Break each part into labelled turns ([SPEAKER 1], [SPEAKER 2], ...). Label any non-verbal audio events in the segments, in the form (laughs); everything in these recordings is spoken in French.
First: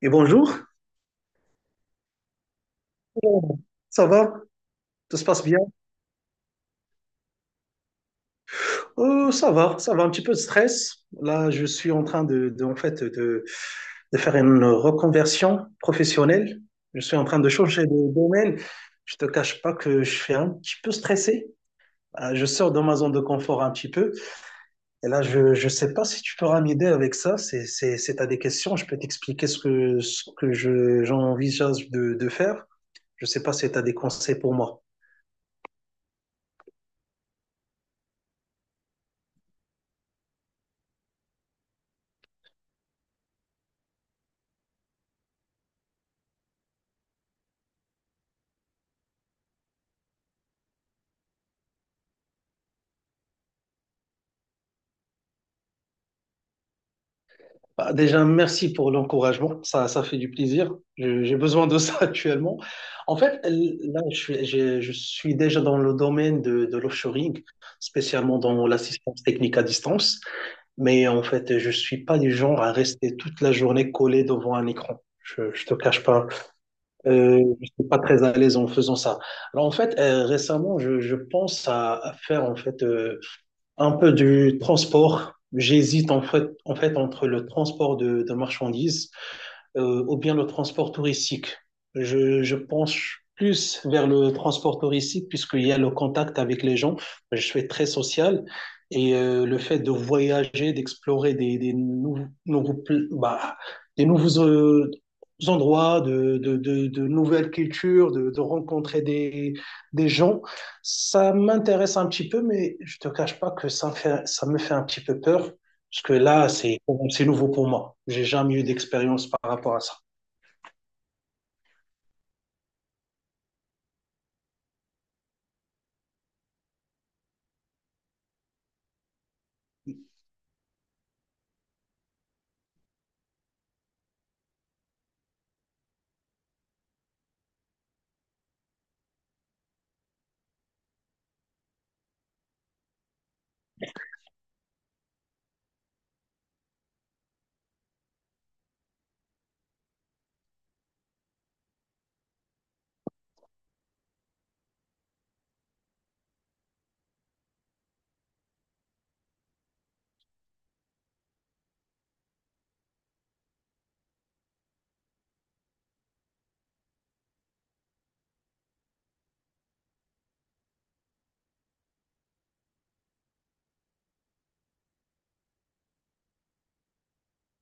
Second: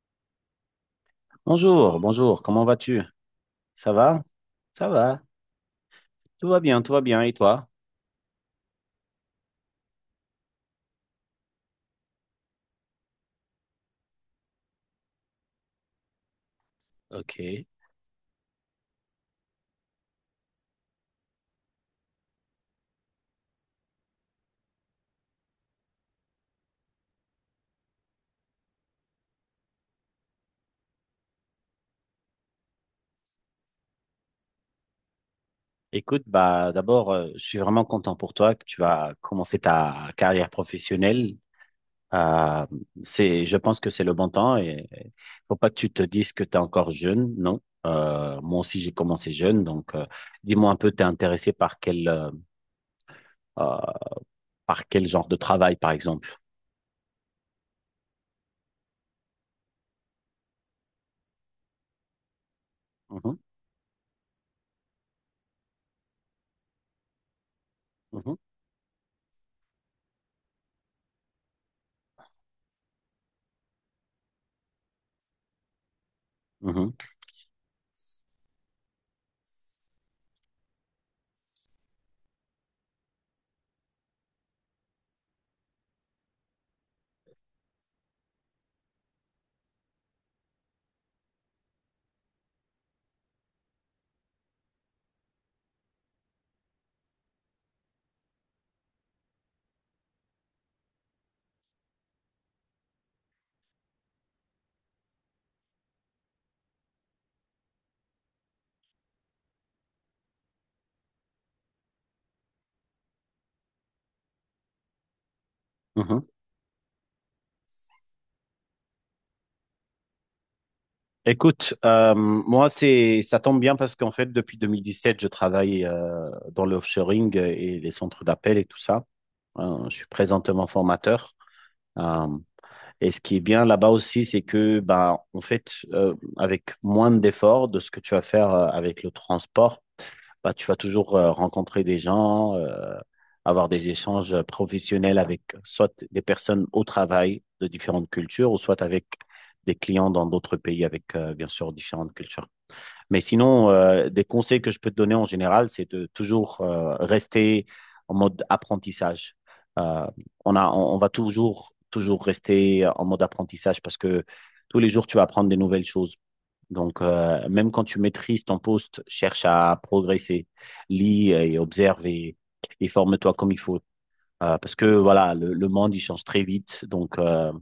[SPEAKER 1] Et bonjour.
[SPEAKER 2] Bonjour, bonjour, comment vas-tu?
[SPEAKER 1] Oh,
[SPEAKER 2] Ça
[SPEAKER 1] ça
[SPEAKER 2] va?
[SPEAKER 1] va?
[SPEAKER 2] Ça
[SPEAKER 1] Tout
[SPEAKER 2] va,
[SPEAKER 1] se passe bien?
[SPEAKER 2] tout va bien, et toi?
[SPEAKER 1] Ça va, ça va, un petit peu de stress. Là, je suis en train de faire une reconversion professionnelle. Je suis en train de
[SPEAKER 2] Ok.
[SPEAKER 1] changer de domaine. Je te cache pas que je suis un petit peu stressé. Je sors de ma zone de confort un petit peu. Et là, je sais pas si tu pourras m'aider avec ça. C'est t'as des questions. Je peux t'expliquer ce que j'envisage de faire. Je sais pas si tu as des conseils pour moi.
[SPEAKER 2] Écoute, bah d'abord, je suis vraiment content pour toi que tu vas commencer ta carrière professionnelle. Euh, c'est, je pense que c'est le bon temps et faut pas que tu te dises que tu es encore jeune, non? Moi aussi, j'ai commencé jeune, donc dis-moi un peu, t'es intéressé euh, par quel genre de travail, par exemple?
[SPEAKER 1] Bah, déjà, merci pour l'encouragement. Ça fait du plaisir. J'ai besoin de ça (laughs) actuellement. En
[SPEAKER 2] Mhm,
[SPEAKER 1] fait, là, je suis déjà dans le domaine de l'offshoring,
[SPEAKER 2] mhm,
[SPEAKER 1] spécialement dans l'assistance technique à distance. Mais en fait, je suis pas du genre à rester toute la journée collé devant un écran. Je te cache pas.
[SPEAKER 2] mhm,
[SPEAKER 1] Je suis pas très à l'aise en faisant ça. Alors, en fait, récemment, je pense à faire, en fait, un peu du transport. J'hésite en fait entre le transport de marchandises ou bien le transport touristique. Je penche plus vers le transport touristique puisqu'il y a le contact avec les gens. Je suis très social et le fait de voyager, d'explorer des nouveaux, nouveaux bah, des nouveaux endroits, de nouvelles cultures, de rencontrer des gens. Ça m'intéresse un petit peu, mais je te cache pas que ça me fait un petit peu peur parce que
[SPEAKER 2] mhm.
[SPEAKER 1] là, c'est nouveau pour moi. J'ai jamais eu d'expérience par rapport à ça.
[SPEAKER 2] Écoute, moi, c'est, ça tombe bien parce qu'en fait, depuis 2017, je travaille dans le offshoring et les centres d'appel et tout ça. Je suis présentement formateur. Euh, et ce qui est bien là-bas aussi, c'est que, bah, en fait, avec moins d'efforts de ce que tu vas faire avec le transport, bah, tu vas toujours rencontrer des gens, avoir des échanges professionnels avec soit des personnes au travail de différentes cultures, ou soit avec des clients dans d'autres pays avec, bien sûr, différentes cultures. Mais sinon, des conseils que je peux te donner en général, c'est de toujours rester en mode apprentissage. Euh, on va toujours, toujours rester en mode apprentissage parce que tous les jours, tu vas apprendre des nouvelles choses. Donc, même quand tu maîtrises ton poste, cherche à progresser, lis et observe et forme-toi comme il faut. Parce que voilà, le monde, il change très vite. Donc,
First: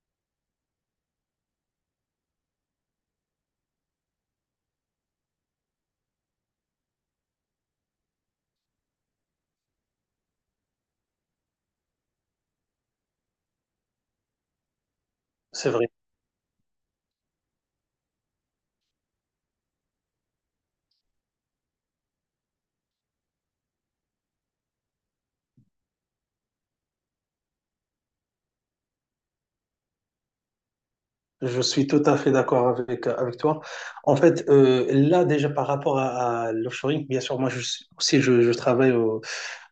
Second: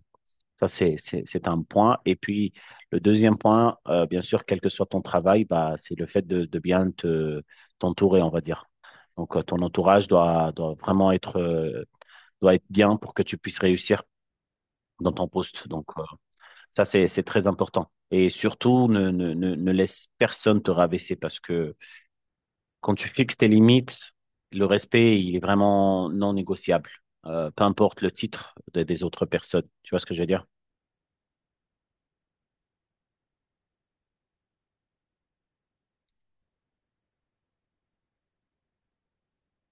[SPEAKER 2] ça, c'est un point. Et puis, le deuxième point, bien sûr, quel que soit ton travail, bah, c'est le fait de bien te, t'entourer, on va dire. Donc, ton entourage doit vraiment être, doit être bien pour que tu puisses réussir dans ton poste.
[SPEAKER 1] C'est
[SPEAKER 2] Donc,
[SPEAKER 1] vrai.
[SPEAKER 2] ça, c'est très important. Et surtout, ne laisse personne te rabaisser parce que quand tu fixes tes limites, le respect, il est vraiment non négociable. Peu importe le titre de- des autres personnes. Tu vois ce que je veux dire?
[SPEAKER 1] Je suis tout à fait d'accord avec, avec toi. En fait, là, déjà par rapport à l'offshoring, bien sûr, moi je suis- aussi, je travaille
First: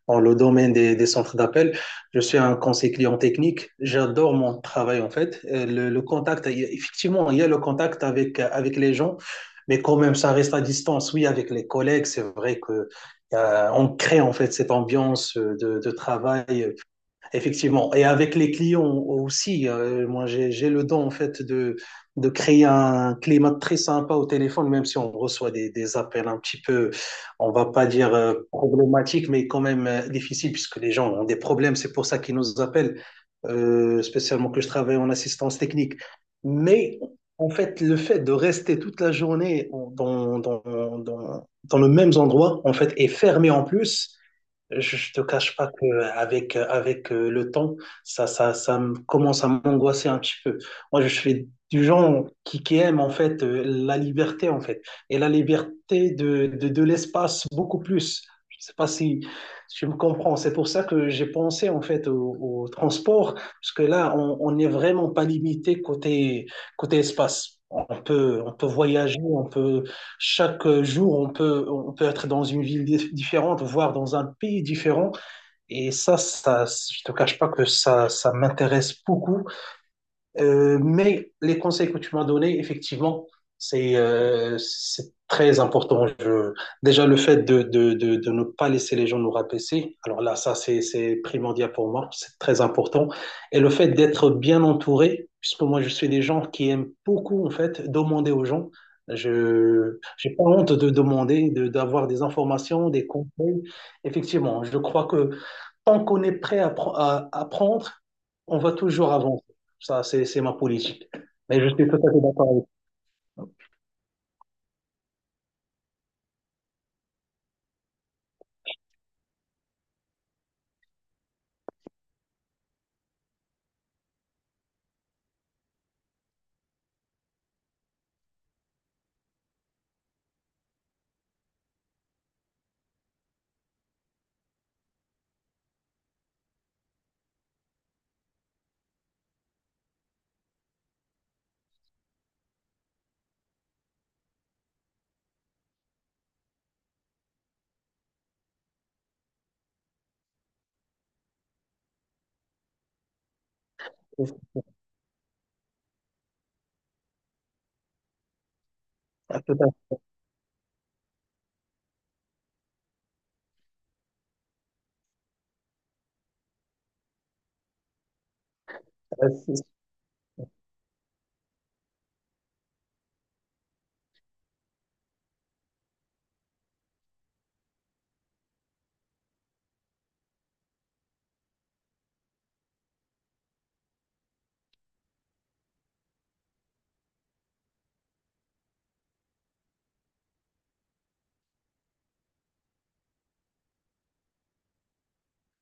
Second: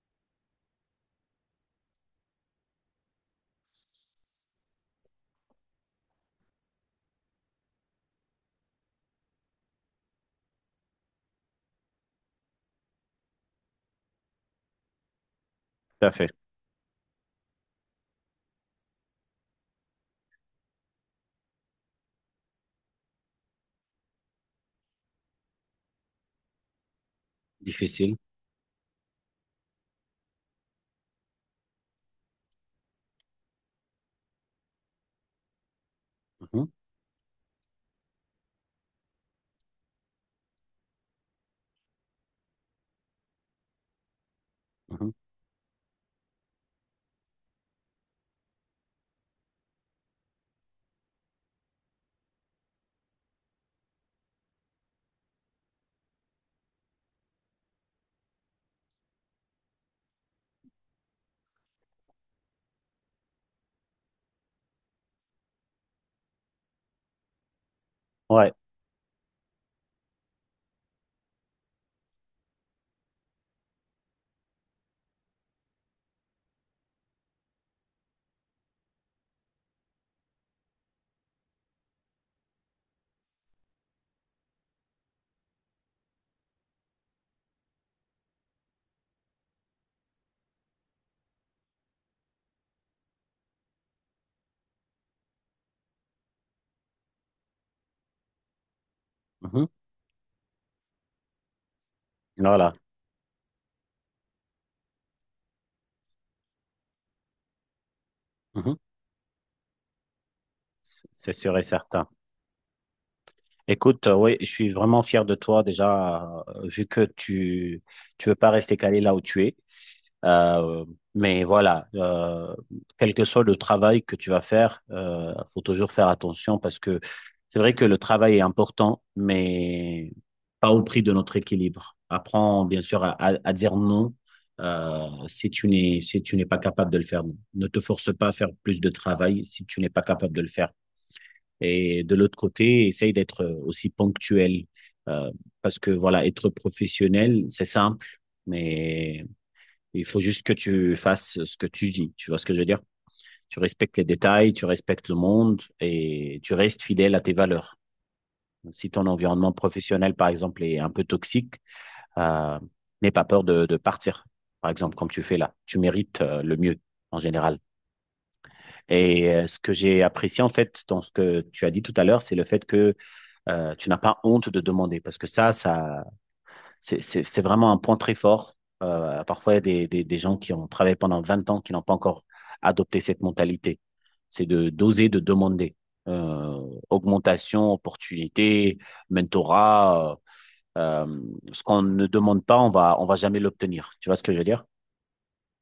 [SPEAKER 1] dans le domaine des centres d'appel. Je suis un conseiller client technique. J'adore mon travail, en fait. Le contact, effectivement, il y a le contact avec, avec les gens, mais quand même, ça reste à distance. Oui, avec les collègues, c'est vrai que on crée en fait cette ambiance de
[SPEAKER 2] Tout à fait.
[SPEAKER 1] travail. Effectivement. Et avec les clients aussi, moi j'ai le don en fait de créer un climat très sympa au téléphone, même si on reçoit des appels un petit peu, on va pas dire
[SPEAKER 2] Difficile.
[SPEAKER 1] problématiques, mais quand même difficiles, puisque les gens ont des problèmes, c'est pour ça qu'ils nous appellent, spécialement que je travaille en assistance technique.
[SPEAKER 2] Mhm,
[SPEAKER 1] Mais en fait, le fait de rester toute la journée dans le même endroit, en fait, et fermé en plus,
[SPEAKER 2] mhm.
[SPEAKER 1] je te cache pas que avec le temps, ça me commence à m'angoisser un petit peu. Moi, je suis du genre qui aime en fait la liberté en fait et la liberté de l'espace beaucoup plus. Je sais pas si tu me comprends. C'est pour ça que j'ai pensé en fait au, au transport parce que là, on n'est vraiment pas limité côté espace.
[SPEAKER 2] Ouais.
[SPEAKER 1] On peut voyager, on peut chaque jour, on peut être dans une ville différente, voire dans un pays différent. Et ça, je ne te cache pas que ça m'intéresse beaucoup. Mais les conseils que tu m'as donnés, effectivement, c'est très important. Déjà, le fait de, de ne pas laisser les gens nous rabaisser, alors là, ça, c'est primordial pour moi, c'est très important. Et le fait d'être bien entouré, puisque moi, je suis des gens qui aiment beaucoup, en fait, demander aux gens.
[SPEAKER 2] Mhm.
[SPEAKER 1] Je j'ai pas honte de demander, de, d'avoir des
[SPEAKER 2] Voilà.
[SPEAKER 1] informations, des conseils. Effectivement, je crois que tant qu'on est prêt à, à apprendre, on
[SPEAKER 2] Mhm.
[SPEAKER 1] va toujours avancer. Ça, c'est ma politique.
[SPEAKER 2] C'est sûr
[SPEAKER 1] Mais
[SPEAKER 2] et
[SPEAKER 1] je suis tout
[SPEAKER 2] certain.
[SPEAKER 1] à fait d'accord avec
[SPEAKER 2] Écoute, oui, je suis vraiment fier de toi déjà, vu que tu veux pas rester calé là où tu es. Euh, mais voilà, quel que soit le travail que tu vas faire, faut toujours faire attention parce que c'est vrai que le travail est important, mais pas au prix de notre équilibre. Apprends bien sûr à dire non si tu n'es si tu n'es pas capable de le faire. Ne te force pas à faire plus de travail si tu n'es pas capable de le faire. Et de l'autre côté, essaye d'être aussi ponctuel euh, parce que voilà, être professionnel, c'est simple. Mais il faut juste que tu fasses ce que tu dis. Tu vois ce que je veux dire. Tu respectes les
[SPEAKER 1] vous.
[SPEAKER 2] détails,
[SPEAKER 1] Tout
[SPEAKER 2] tu respectes le monde et tu restes fidèle à tes valeurs. Si ton
[SPEAKER 1] à
[SPEAKER 2] environnement professionnel, par exemple, est un peu toxique, euh, n'aie pas peur partir. Par exemple, comme tu fais là, tu mérites le mieux en général. Et ce
[SPEAKER 1] fait.
[SPEAKER 2] que j'ai apprécié en fait dans ce que tu as dit tout à l'heure, c'est le fait que tu n'as pas honte de demander, parce que c'est vraiment un point très fort. Parfois, il y a des gens qui ont travaillé pendant 20 ans qui n'ont pas encore adopté cette mentalité. C'est de d'oser, de demander. Euh, Augmentation, opportunité, mentorat, euh, euh, ce qu'on ne demande pas, on va jamais l'obtenir. Tu vois ce que je veux dire?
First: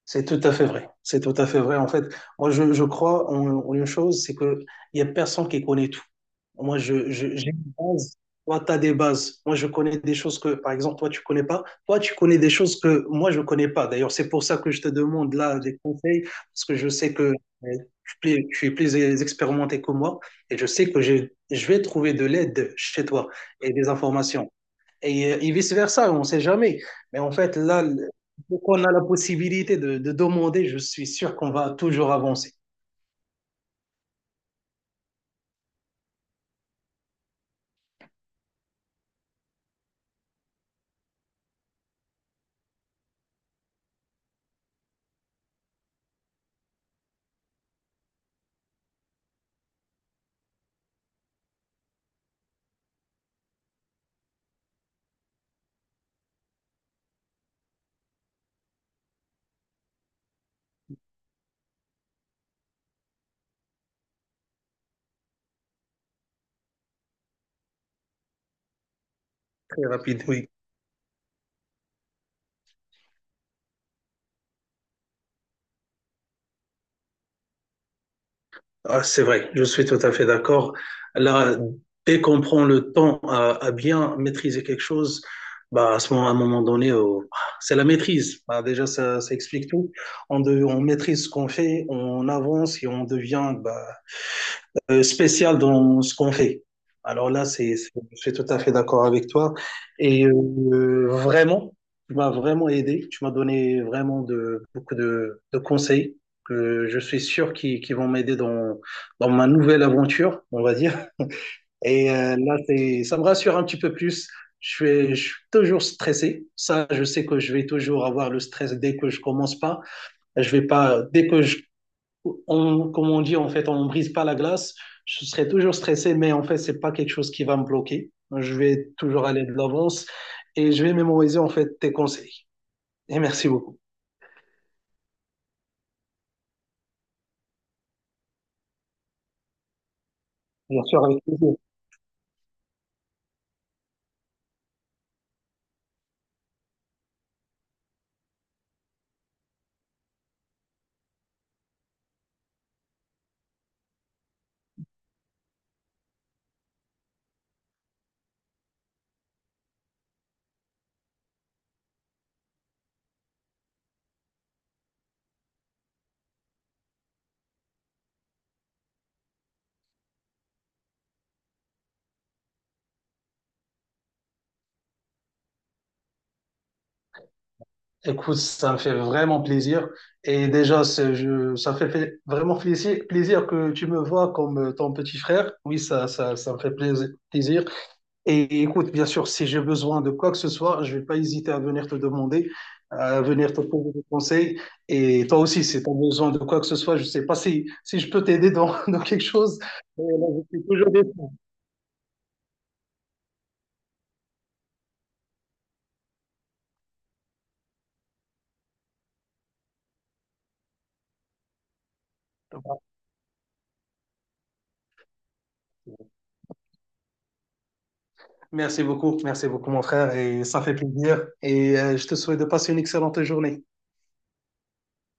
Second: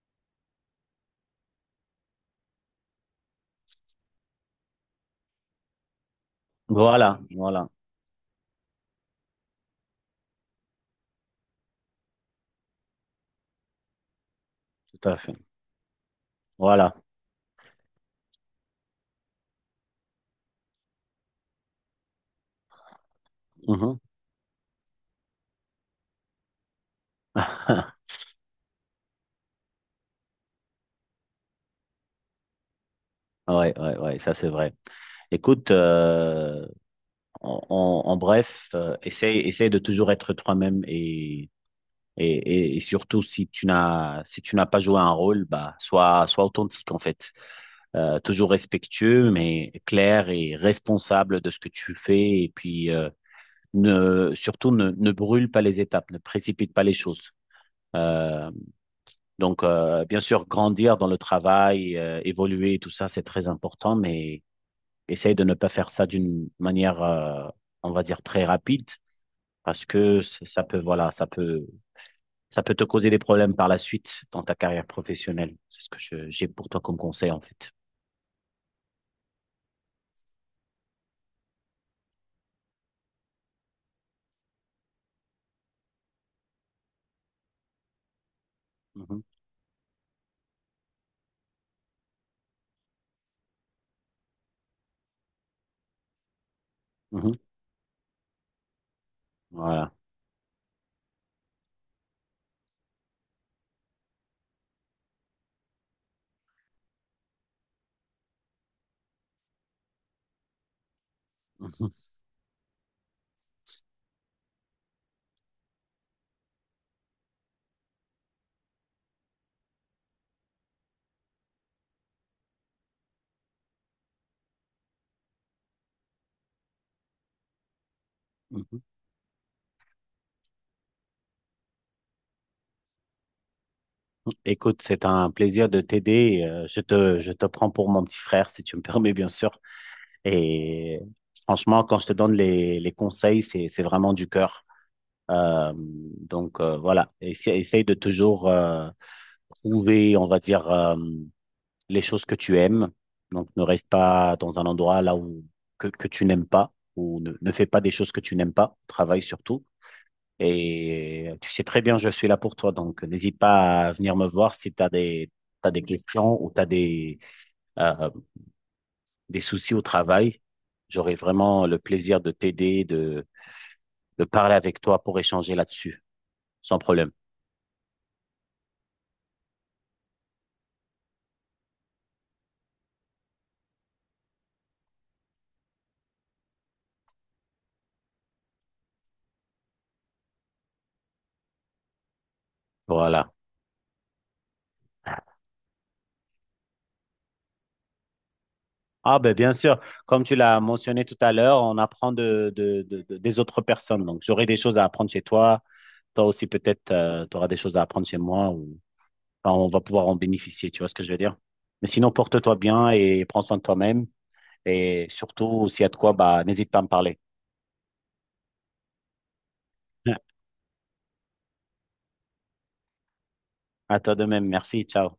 [SPEAKER 1] C'est tout à fait vrai. C'est tout à fait vrai. En fait, moi, je crois en, en une chose, c'est qu'il n'y a personne qui connaît tout. Moi,
[SPEAKER 2] Voilà,
[SPEAKER 1] j'ai
[SPEAKER 2] voilà,
[SPEAKER 1] une base. Toi, tu as des bases. Moi, je connais des choses que, par exemple, toi, tu connais pas. Toi, tu connais des choses que moi, je connais pas. D'ailleurs, c'est pour ça que je te
[SPEAKER 2] tout à fait.
[SPEAKER 1] demande là des conseils, parce que je
[SPEAKER 2] Voilà.
[SPEAKER 1] sais que tu, tu es plus expérimenté que moi, et je sais que je vais trouver de l'aide chez toi et des
[SPEAKER 2] Mhm.
[SPEAKER 1] informations et vice-versa, on ne sait jamais. Mais en fait, là,
[SPEAKER 2] (laughs)
[SPEAKER 1] dès qu'on a la possibilité de demander, je suis sûr qu'on va toujours avancer.
[SPEAKER 2] Ouais, ouais, ouais, ça c'est vrai. Écoute, en bref, essaye de toujours être toi-même et, et surtout, si tu n'as si tu n'as pas joué un rôle, bah, sois authentique en fait. Toujours respectueux, mais clair et responsable de ce que tu fais. Et puis, ne, surtout, ne, ne brûle pas les étapes, ne précipite pas les choses. Euh, donc, bien sûr, grandir dans le travail, évoluer, tout ça, c'est très important, mais essaye de ne pas faire ça d'une manière, on va dire, très rapide,
[SPEAKER 1] Très
[SPEAKER 2] parce que
[SPEAKER 1] rapide, oui.
[SPEAKER 2] ça peut, voilà, ça peut te causer des problèmes par la suite dans ta carrière professionnelle. C'est ce que je- j'ai pour toi comme conseil, en fait.
[SPEAKER 1] Ah, c'est vrai, je suis tout à fait d'accord. Là, dès qu'on prend le temps à bien maîtriser quelque chose, bah, à ce moment, à un moment donné, oh, c'est la maîtrise. Bah, déjà,
[SPEAKER 2] Mhm,
[SPEAKER 1] ça explique tout. On maîtrise ce qu'on fait, on avance et on devient bah, spécial dans ce qu'on fait. Alors
[SPEAKER 2] mhm.
[SPEAKER 1] là, je suis tout à fait d'accord avec toi.
[SPEAKER 2] Voilà.
[SPEAKER 1] Et vraiment, tu m'as vraiment aidé. Tu m'as donné vraiment de, beaucoup de conseils que je suis sûr qui vont m'aider dans, dans ma nouvelle aventure, on va dire.
[SPEAKER 2] (laughs)
[SPEAKER 1] Et là, ça me rassure un petit peu plus. Je suis toujours stressé. Ça, je sais que je vais toujours avoir le stress dès que je commence pas. Je vais pas, dès que je on, comme on dit, en fait, on ne brise pas la glace. Je serai toujours stressé, mais en fait, c'est pas quelque chose qui va me bloquer. Je
[SPEAKER 2] Mhm, mhm.
[SPEAKER 1] vais toujours aller de l'avance et je vais mémoriser, en fait, tes conseils. Et merci beaucoup.
[SPEAKER 2] Écoute, c'est un plaisir de t'aider. Je te prends pour mon petit frère, si tu me (laughs) permets, bien sûr.
[SPEAKER 1] Bien
[SPEAKER 2] Et
[SPEAKER 1] sûr, avec plaisir.
[SPEAKER 2] franchement, quand je te donne les conseils, c'est vraiment du cœur. Donc voilà, Essa- essaye de toujours trouver, on va dire, les choses que tu aimes. Donc ne reste pas dans un endroit là où que tu n'aimes pas ou ne fais pas des choses que tu n'aimes pas. Travaille surtout. Et tu sais très bien, je suis là pour toi. Donc n'hésite pas à venir me voir si t'as des questions ou tu as euh, des soucis au travail. J'aurai vraiment le plaisir de t'aider, de parler avec toi pour échanger là-dessus, sans problème.
[SPEAKER 1] Écoute, ça me fait vraiment plaisir. Et déjà, ça fait vraiment plaisir que tu me vois comme ton petit frère. Oui, ça me fait plaisir. Et écoute, bien sûr, si j'ai besoin de quoi que ce soit, je vais pas hésiter à venir te demander, à
[SPEAKER 2] Voilà.
[SPEAKER 1] venir te poser des conseils. Et toi aussi, si tu as besoin de quoi que ce soit, je sais pas si je peux t'aider dans, (laughs) dans
[SPEAKER 2] Ah
[SPEAKER 1] quelque
[SPEAKER 2] ben bien
[SPEAKER 1] chose.
[SPEAKER 2] sûr,
[SPEAKER 1] Mais
[SPEAKER 2] comme
[SPEAKER 1] là,
[SPEAKER 2] tu
[SPEAKER 1] je
[SPEAKER 2] l'as
[SPEAKER 1] suis toujours
[SPEAKER 2] mentionné tout
[SPEAKER 1] dispo.
[SPEAKER 2] à l'heure, on apprend des autres personnes. Donc j'aurai des choses à apprendre chez toi, toi aussi peut-être tu auras des choses à apprendre chez moi ou enfin, on va pouvoir en bénéficier, tu vois ce que je veux dire? Mais sinon porte-toi bien et prends soin de toi-même et surtout s'il y a de quoi bah n'hésite pas à me parler.
[SPEAKER 1] Merci beaucoup, mon frère.
[SPEAKER 2] (laughs)
[SPEAKER 1] Et ça fait plaisir. Et je te souhaite de passer une excellente journée.
[SPEAKER 2] À toi de même, merci, ciao.